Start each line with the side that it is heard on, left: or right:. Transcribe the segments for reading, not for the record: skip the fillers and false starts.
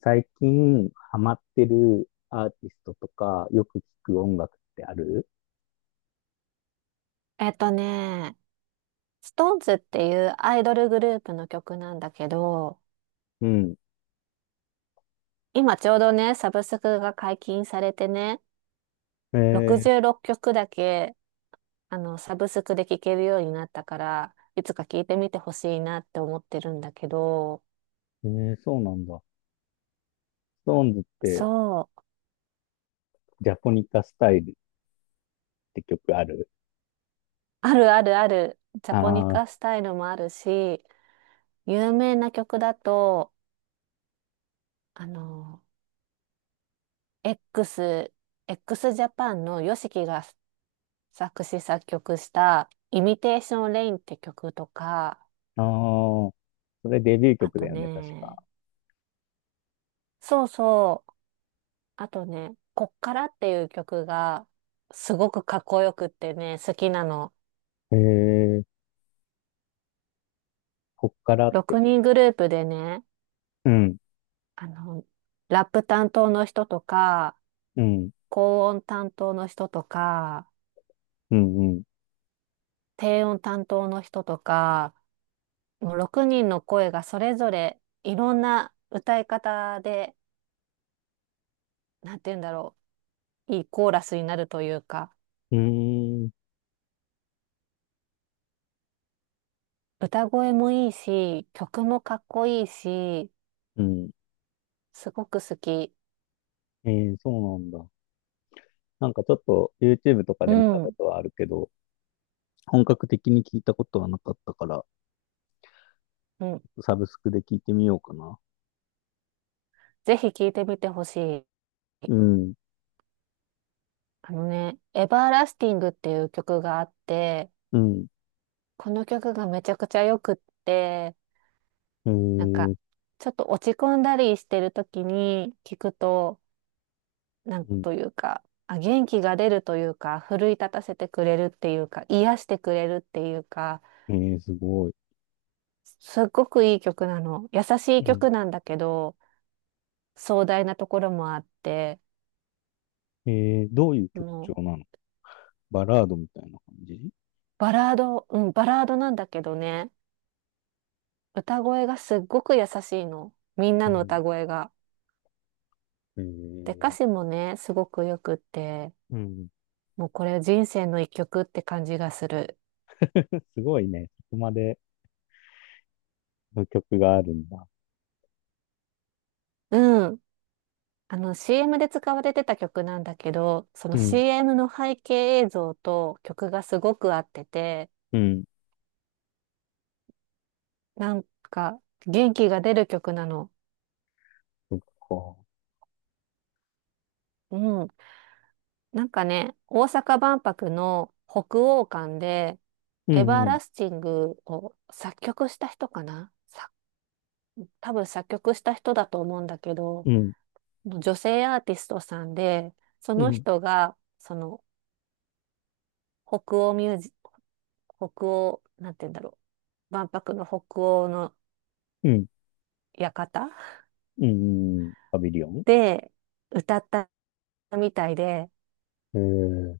left: 最近ハマってるアーティストとか、よく聞く音楽ってある？
right: えっとね、ストーンズっていうアイドルグループの曲なんだけど、
left: うん。
right: 今ちょうどね、サブスクが解禁されてね、
left: え
right: 66曲だけ、サブスクで聴けるようになったから、いつか聴いてみてほしいなって思ってるんだけど、
left: ー、えー、そうなんだ。ストーンズって、
right: そう、
left: ジャポニカスタイルって曲ある？
right: あるあるある、ジャ
left: あ
right: ポニ
left: あー、
right: カスタイルもあるし、有名な曲だと、あの、X、x ジャパンのヨシキが作詞作曲したイミテーションレインって曲とか、
left: あー。それデビュー
right: あ
left: 曲だ
right: と
left: よね、確か。
right: ね、そうそう、あとね、こっからっていう曲がすごくかっこよくってね、好きなの。
left: えー、こっからっ
right: 6
left: て。
right: 人グループでね、
left: うん、
right: あの、ラップ担当の人とか、
left: うん、
right: 高音担当の人とか、
left: うん、うん。
right: 低音担当の人とか、もう6人の声がそれぞれいろんな歌い方で、なんて言うんだろう、いいコーラスになるというか、
left: うーん、
right: 歌声もいいし、曲もかっこいいし、
left: うん。
right: すごく好き。
left: えー、そうなんだ。なんかちょっと YouTube とか
right: う
left: で見たこ
right: ん、
left: とはあるけど、本格的に聞いたことはなかったから、
right: うん。
left: サブスクで聞いてみようかな。
right: ぜひ聴いてみてほしい。
left: うん。
right: あのね、エバーラスティングっていう曲があって、
left: うん。
right: この曲がめちゃくちゃよくって、
left: え
right: なんか、
left: ー、
right: ちょっと落ち込んだりしてる時に聴くと、なん
left: うん。
right: というか、あ、元気が出るというか、奮い立たせてくれるっていうか、癒してくれるっていうか、
left: えー、すごい。
right: すっごくいい曲なの。優し
left: う
right: い
left: ん。
right: 曲なんだけど、壮大なところもあって、
left: えー、どういう
right: も
left: 曲調
right: う
left: なの？バラードみたいな感じ？
right: バラード、うん、バラードなんだけどね、歌声がすっごく優しいの。みん
left: う
right: なの
left: ん。
right: 歌声が。
left: え
right: で、歌詞
left: ー、
right: もね、すごくよくって、
left: うん。
right: もうこれ人生の一曲って感じがする。
left: すごいね。そこまでの曲があるんだ。
right: うん。あの CM で使われてた曲なんだけど、その
left: うん。
right: CM の背景映像と曲がすごく合ってて、
left: うん。
right: なんか元気が出る曲なの。
left: そっか。
right: うん。なんかね、大阪万博の北欧館で、
left: う
right: エバ
left: ん。
right: ー
left: うん。
right: ラスティングを作曲した人かなさ多分作曲した人だと思うんだけど、
left: うん。
right: 女性アーティストさんで、そ
left: う
right: の
left: ん。
right: 人が、北欧ミュージ、北欧、なんて言うんだろう。万博の北欧の
left: う
right: 館
left: ん。うん、パビリオン。
right: で歌ったみたいで、
left: えー、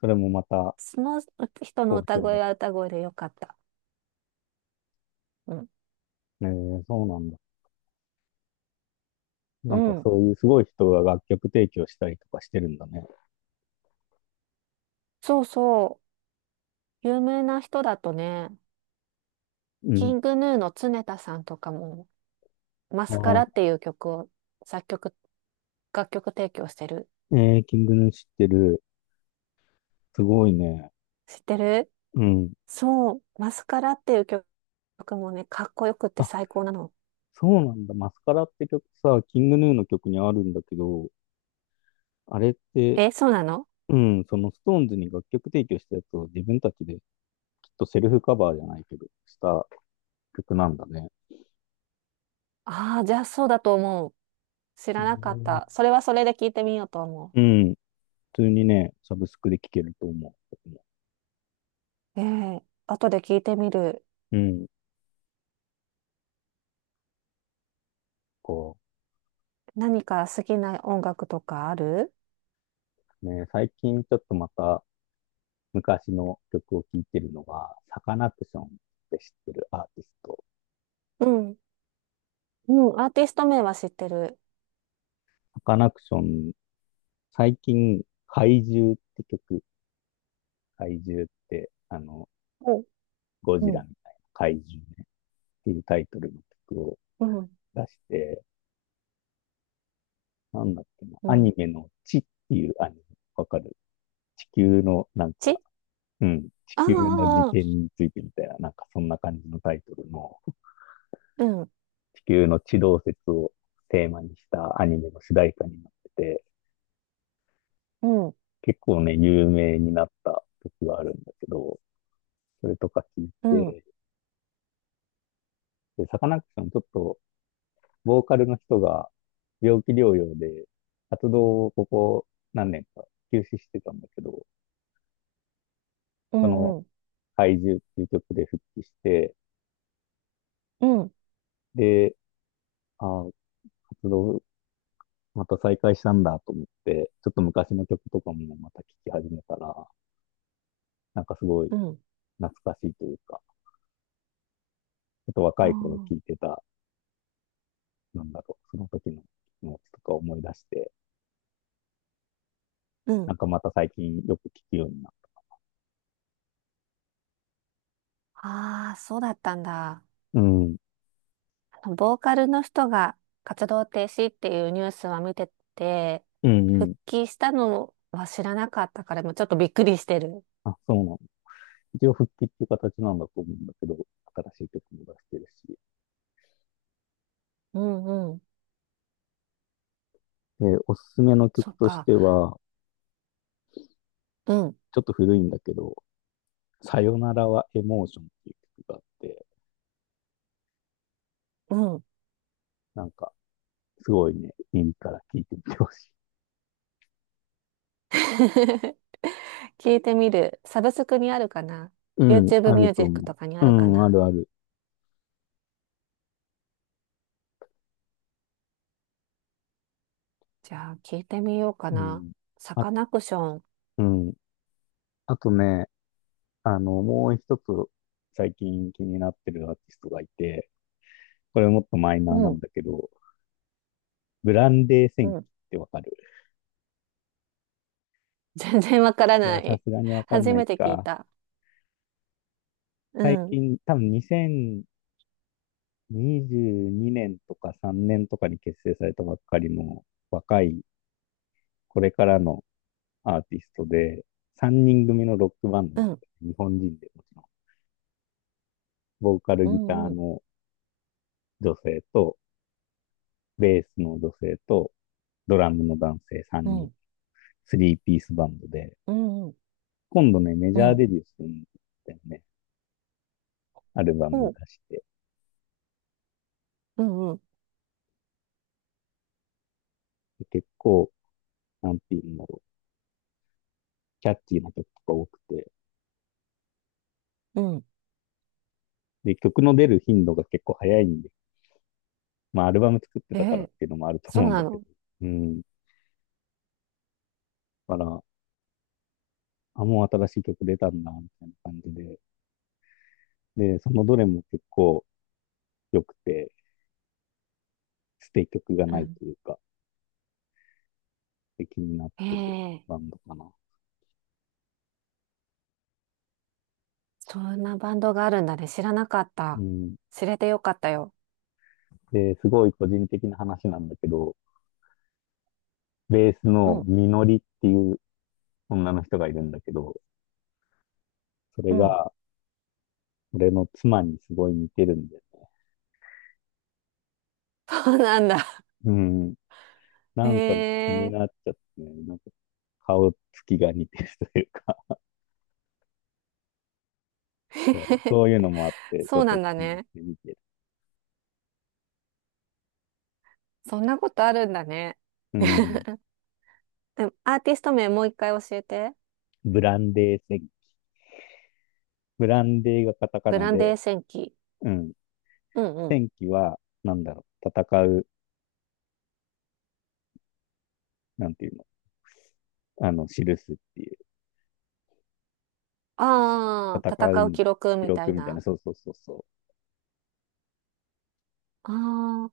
left: それもまた
right: その人
left: 好
right: の歌
left: 評だっ
right: 声は歌声でよかった。うん。
left: た。えー、そうなんだ。な
right: う
left: んか
right: ん。
left: そういうすごい人が楽曲提供したりとかしてるんだね。
right: そうそう。有名な人だとね、
left: う
right: キ
left: ん。
right: ングヌーの常田さんとかも、マスカラっ
left: あ
right: ていう曲を作曲、楽曲提供してる。
left: ー、えー、キングヌー知ってる。すごいね。
right: 知ってる。
left: うん。
right: そう、マスカラっていう曲もね、かっこよくって
left: あ、
right: 最高なの。
left: そうなんだ。マスカラって曲さ、キングヌーの曲にあるんだけど、あれって、
right: え、そうなの。
left: うん、そのストーンズに楽曲提供したやつを自分たちできっとセルフカバーじゃないけど、した曲なんだね。
right: ああー、じゃあそうだと思う。知
left: う
right: らなかっ
left: ん
right: た。それはそれで聞いてみようと思
left: うん。普通にね、サブスクで聴けると思う。僕も、
right: う。ええ、後で聞いてみる。
left: うん。こ
right: 何か好きな音楽とかある？
left: う、ね、最近ちょっとまた昔の曲を聴いてるのが、サカナクションって知ってるアーティスト。
right: うん。うん、アーティスト名は知ってる。
left: サカナクション、最近、怪獣って曲、怪獣って、あの、
right: うん。
left: ゴ
right: う
left: ジラ
right: ん。
left: みたいな怪獣ね、っていうタイトルの曲を
right: うん。
left: 出して、なんだっけな、
right: う
left: アニ
right: ん。
left: メの地っていうアニメ、わかる？地球のなんか、
right: ち、
left: うん、地
right: あ
left: 球の時
right: あー、
left: 点についてみたいな、なんかそんな感じのタイトルの、
right: うん。
left: 地球の地動説をテーマにしたアニメの主題歌になってて、
right: うん。
left: 結構ね、有名になった曲があるんだけど、それとか聞い
right: うん。
left: て、で、サカナクションちょっとボーカルの人が病気療養で活動をここ何年か休止してたんだけど、
right: う
left: その
right: ん。うん。
left: 怪獣っていう曲で復帰して、
right: うん。
left: で、あー、活動また再開したんだと思って、ちょっと昔の曲とかもまた聴き始めたら、なんかすごい
right: うん。
left: 懐かしいというか、ちょっと
right: あ
left: 若い頃
right: ー、
left: 聴いてた、なんだろう、その時の気持ちとか思い出して、
right: う
left: な
right: ん。
left: んかまた最近よく聴くようになっ
right: ああ、そうだったんだ。
left: た。うん。
right: あの、ボーカルの人が活動停止っていうニュースは見てて、
left: うんう
right: 復
left: ん。
right: 帰したのは知らなかったから、もうちょっとびっくりしてる。
left: あ、そうなんだ。一応復帰っていう形なんだと思うんだけど、新しい曲も出してるし。
right: うんうん。
left: で、おすすめの
right: そ
left: 曲
right: っ
left: とし
right: か。
left: ては、
right: うん。
left: ちょっと古いんだけど、さよならはエモーションっていう曲があって、
right: うん。
left: なんか、すごいね、耳から聴いてみてほしい。
right: 聞いてみる。サブスクにあるかな？
left: うん、
right: YouTube
left: あ
right: ミュ
left: る
right: ージ
left: と
right: ック
left: 思
right: とかにあ
left: う。う
right: るか
left: ん、あ
right: な？
left: るある。
right: じゃあ、聞いてみようか
left: う
right: な。
left: ん。
right: サ
left: あ、
right: カナクション。
left: うん。あとね、あの、もう一つ最近気になってるアーティストがいて、これもっとマイナー
right: う
left: なん
right: ん。
left: だけど、ブランデー
right: う
left: 戦記
right: ん。
left: ってわかる？
right: 全然わから
left: いや、
right: な
left: さ
right: い。
left: すがにわかん
right: 初
left: ない
right: めて聞い
left: か。
right: た。う
left: 最
right: ん、
left: 近、多分2022年とか3年とかに結成されたばっかりの若い、これからのアーティストで、3人組のロックバンド
right: う
left: なん
right: ん、
left: で、日本人でもちろん。ボーカル
right: う
left: ギター
right: ん、うん、
left: の女性と、ベースの女性と、ドラムの男性
right: う
left: 3人、
right: ん、
left: 3ピースバンドで、
right: うん、
left: 今度ね、メジ
right: う
left: ャーデ
right: ん、
left: ビューするんだよね。アルバ
right: お
left: ム
right: う、
left: 出して。
right: うん、うん、
left: で結構、なんていうんだろう、キャッチーな曲とか多くて、
right: うん。
left: で、曲の出る頻度が結構早いんで、まあ、アルバム作って
right: え
left: たからっ
right: え、
left: ていうのもあると
right: そ
left: 思
right: う
left: うん
right: な
left: だけど。
right: の。
left: うん。だから、あ、もう新しい曲出たんだ、みたいな感じで。で、そのどれも結構良くて、捨て曲が
right: う
left: ない
right: ん。
left: というか、気になっ
right: え
left: てる
right: え、
left: バンドかな。
right: そんなバンドがあるんだね。知らなかっ
left: う
right: た。
left: ん。
right: 知れてよかったよ。
left: で、すごい個人的な話なんだけど、ベース
right: う
left: の
right: ん、
left: みのりっていう女の人がいるんだけど、それ
right: うん。
left: が俺の妻にすごい似てるんだよね。
right: そうなんだ。
left: うん。
right: へ
left: なんか気にな
right: え。
left: っちゃってね、なんか顔つきが似てるというか、そう そういうのもあって、ち
right: そ
left: ょ
right: う
left: っ
right: な
left: と
right: んだ
left: 気に入っ
right: ね。
left: てみてる。
right: そんなことあるんだね。
left: うん。
right: でもアーティスト名もう一回教えて。
left: ブランデー戦記。ブランデーがカタカ
right: ブ
left: ナ
right: ラン
left: で、
right: デー戦記。
left: うん。
right: うんうん。
left: 戦記は、なんだろう、戦う、なんていうの、あの、記すっていう、
right: あ
left: 戦
right: あ、
left: う
right: 戦う
left: に
right: 記録
left: 記
right: みた
left: 録
right: い
left: みたいな、
right: な。
left: そうそうそうそ
right: ああ、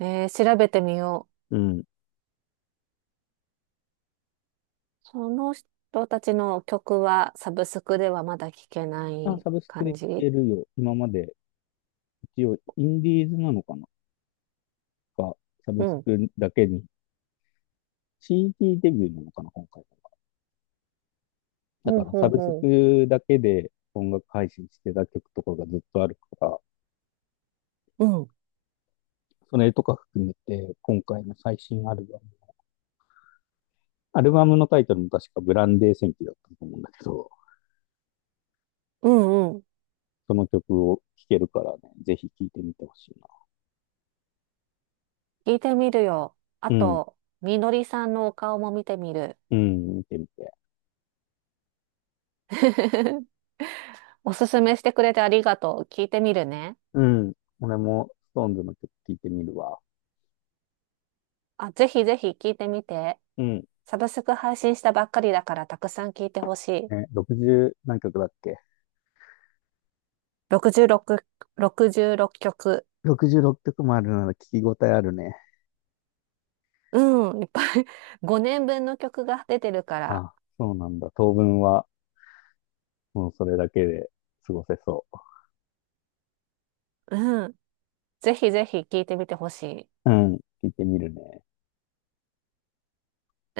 right: えー調べてみよう。
left: う。うん。
right: その人たちの曲はサブスクではまだ聴けな
left: あ、
right: い
left: サブスクで
right: 感
left: 聞
right: じ？
left: けるよ。今まで、一応、インディーズなのかなが、サブ
right: う
left: ス
right: ん。
left: クだけに、CD ディーデビューなのかな、今回。だ
right: ほう
left: から、
right: ほ
left: サ
right: う
left: ブス
right: ほう。
left: クだけで音楽配信してた曲とかがずっとあるから、
right: うん。
left: それとか含めて、今回の最新アルバム。アルバムのタイトルも確かブランデー戦記だったと思うんだけど、
right: うんうん。
left: その曲を聴けるからね、ぜひ聴いてみてほしいな。
right: 聞いてみるよ。あ
left: うん。
right: と、みのりさんのお顔も見てみる。
left: うん、見てみて。
right: おすすめしてくれてありがとう。聞いてみるね。
left: うん。俺も、ストーンズの曲聴いてみるわ。
right: あ、ぜひぜひ聞いてみて。
left: うん。
right: サブスク配信したばっかりだからたくさん聞いてほしい。
left: ね、60何曲だっけ？
right: 66、66曲。
left: 66 曲もあるなら聞き応えあるね。
right: うん、いっぱい。 5年分の曲が出てるから、
left: あ、そうなんだ。当分は、もうそれだけで過ごせそ
right: うん、ぜひぜひ聴いてみてほしい。
left: う。うん。聴いてみるね。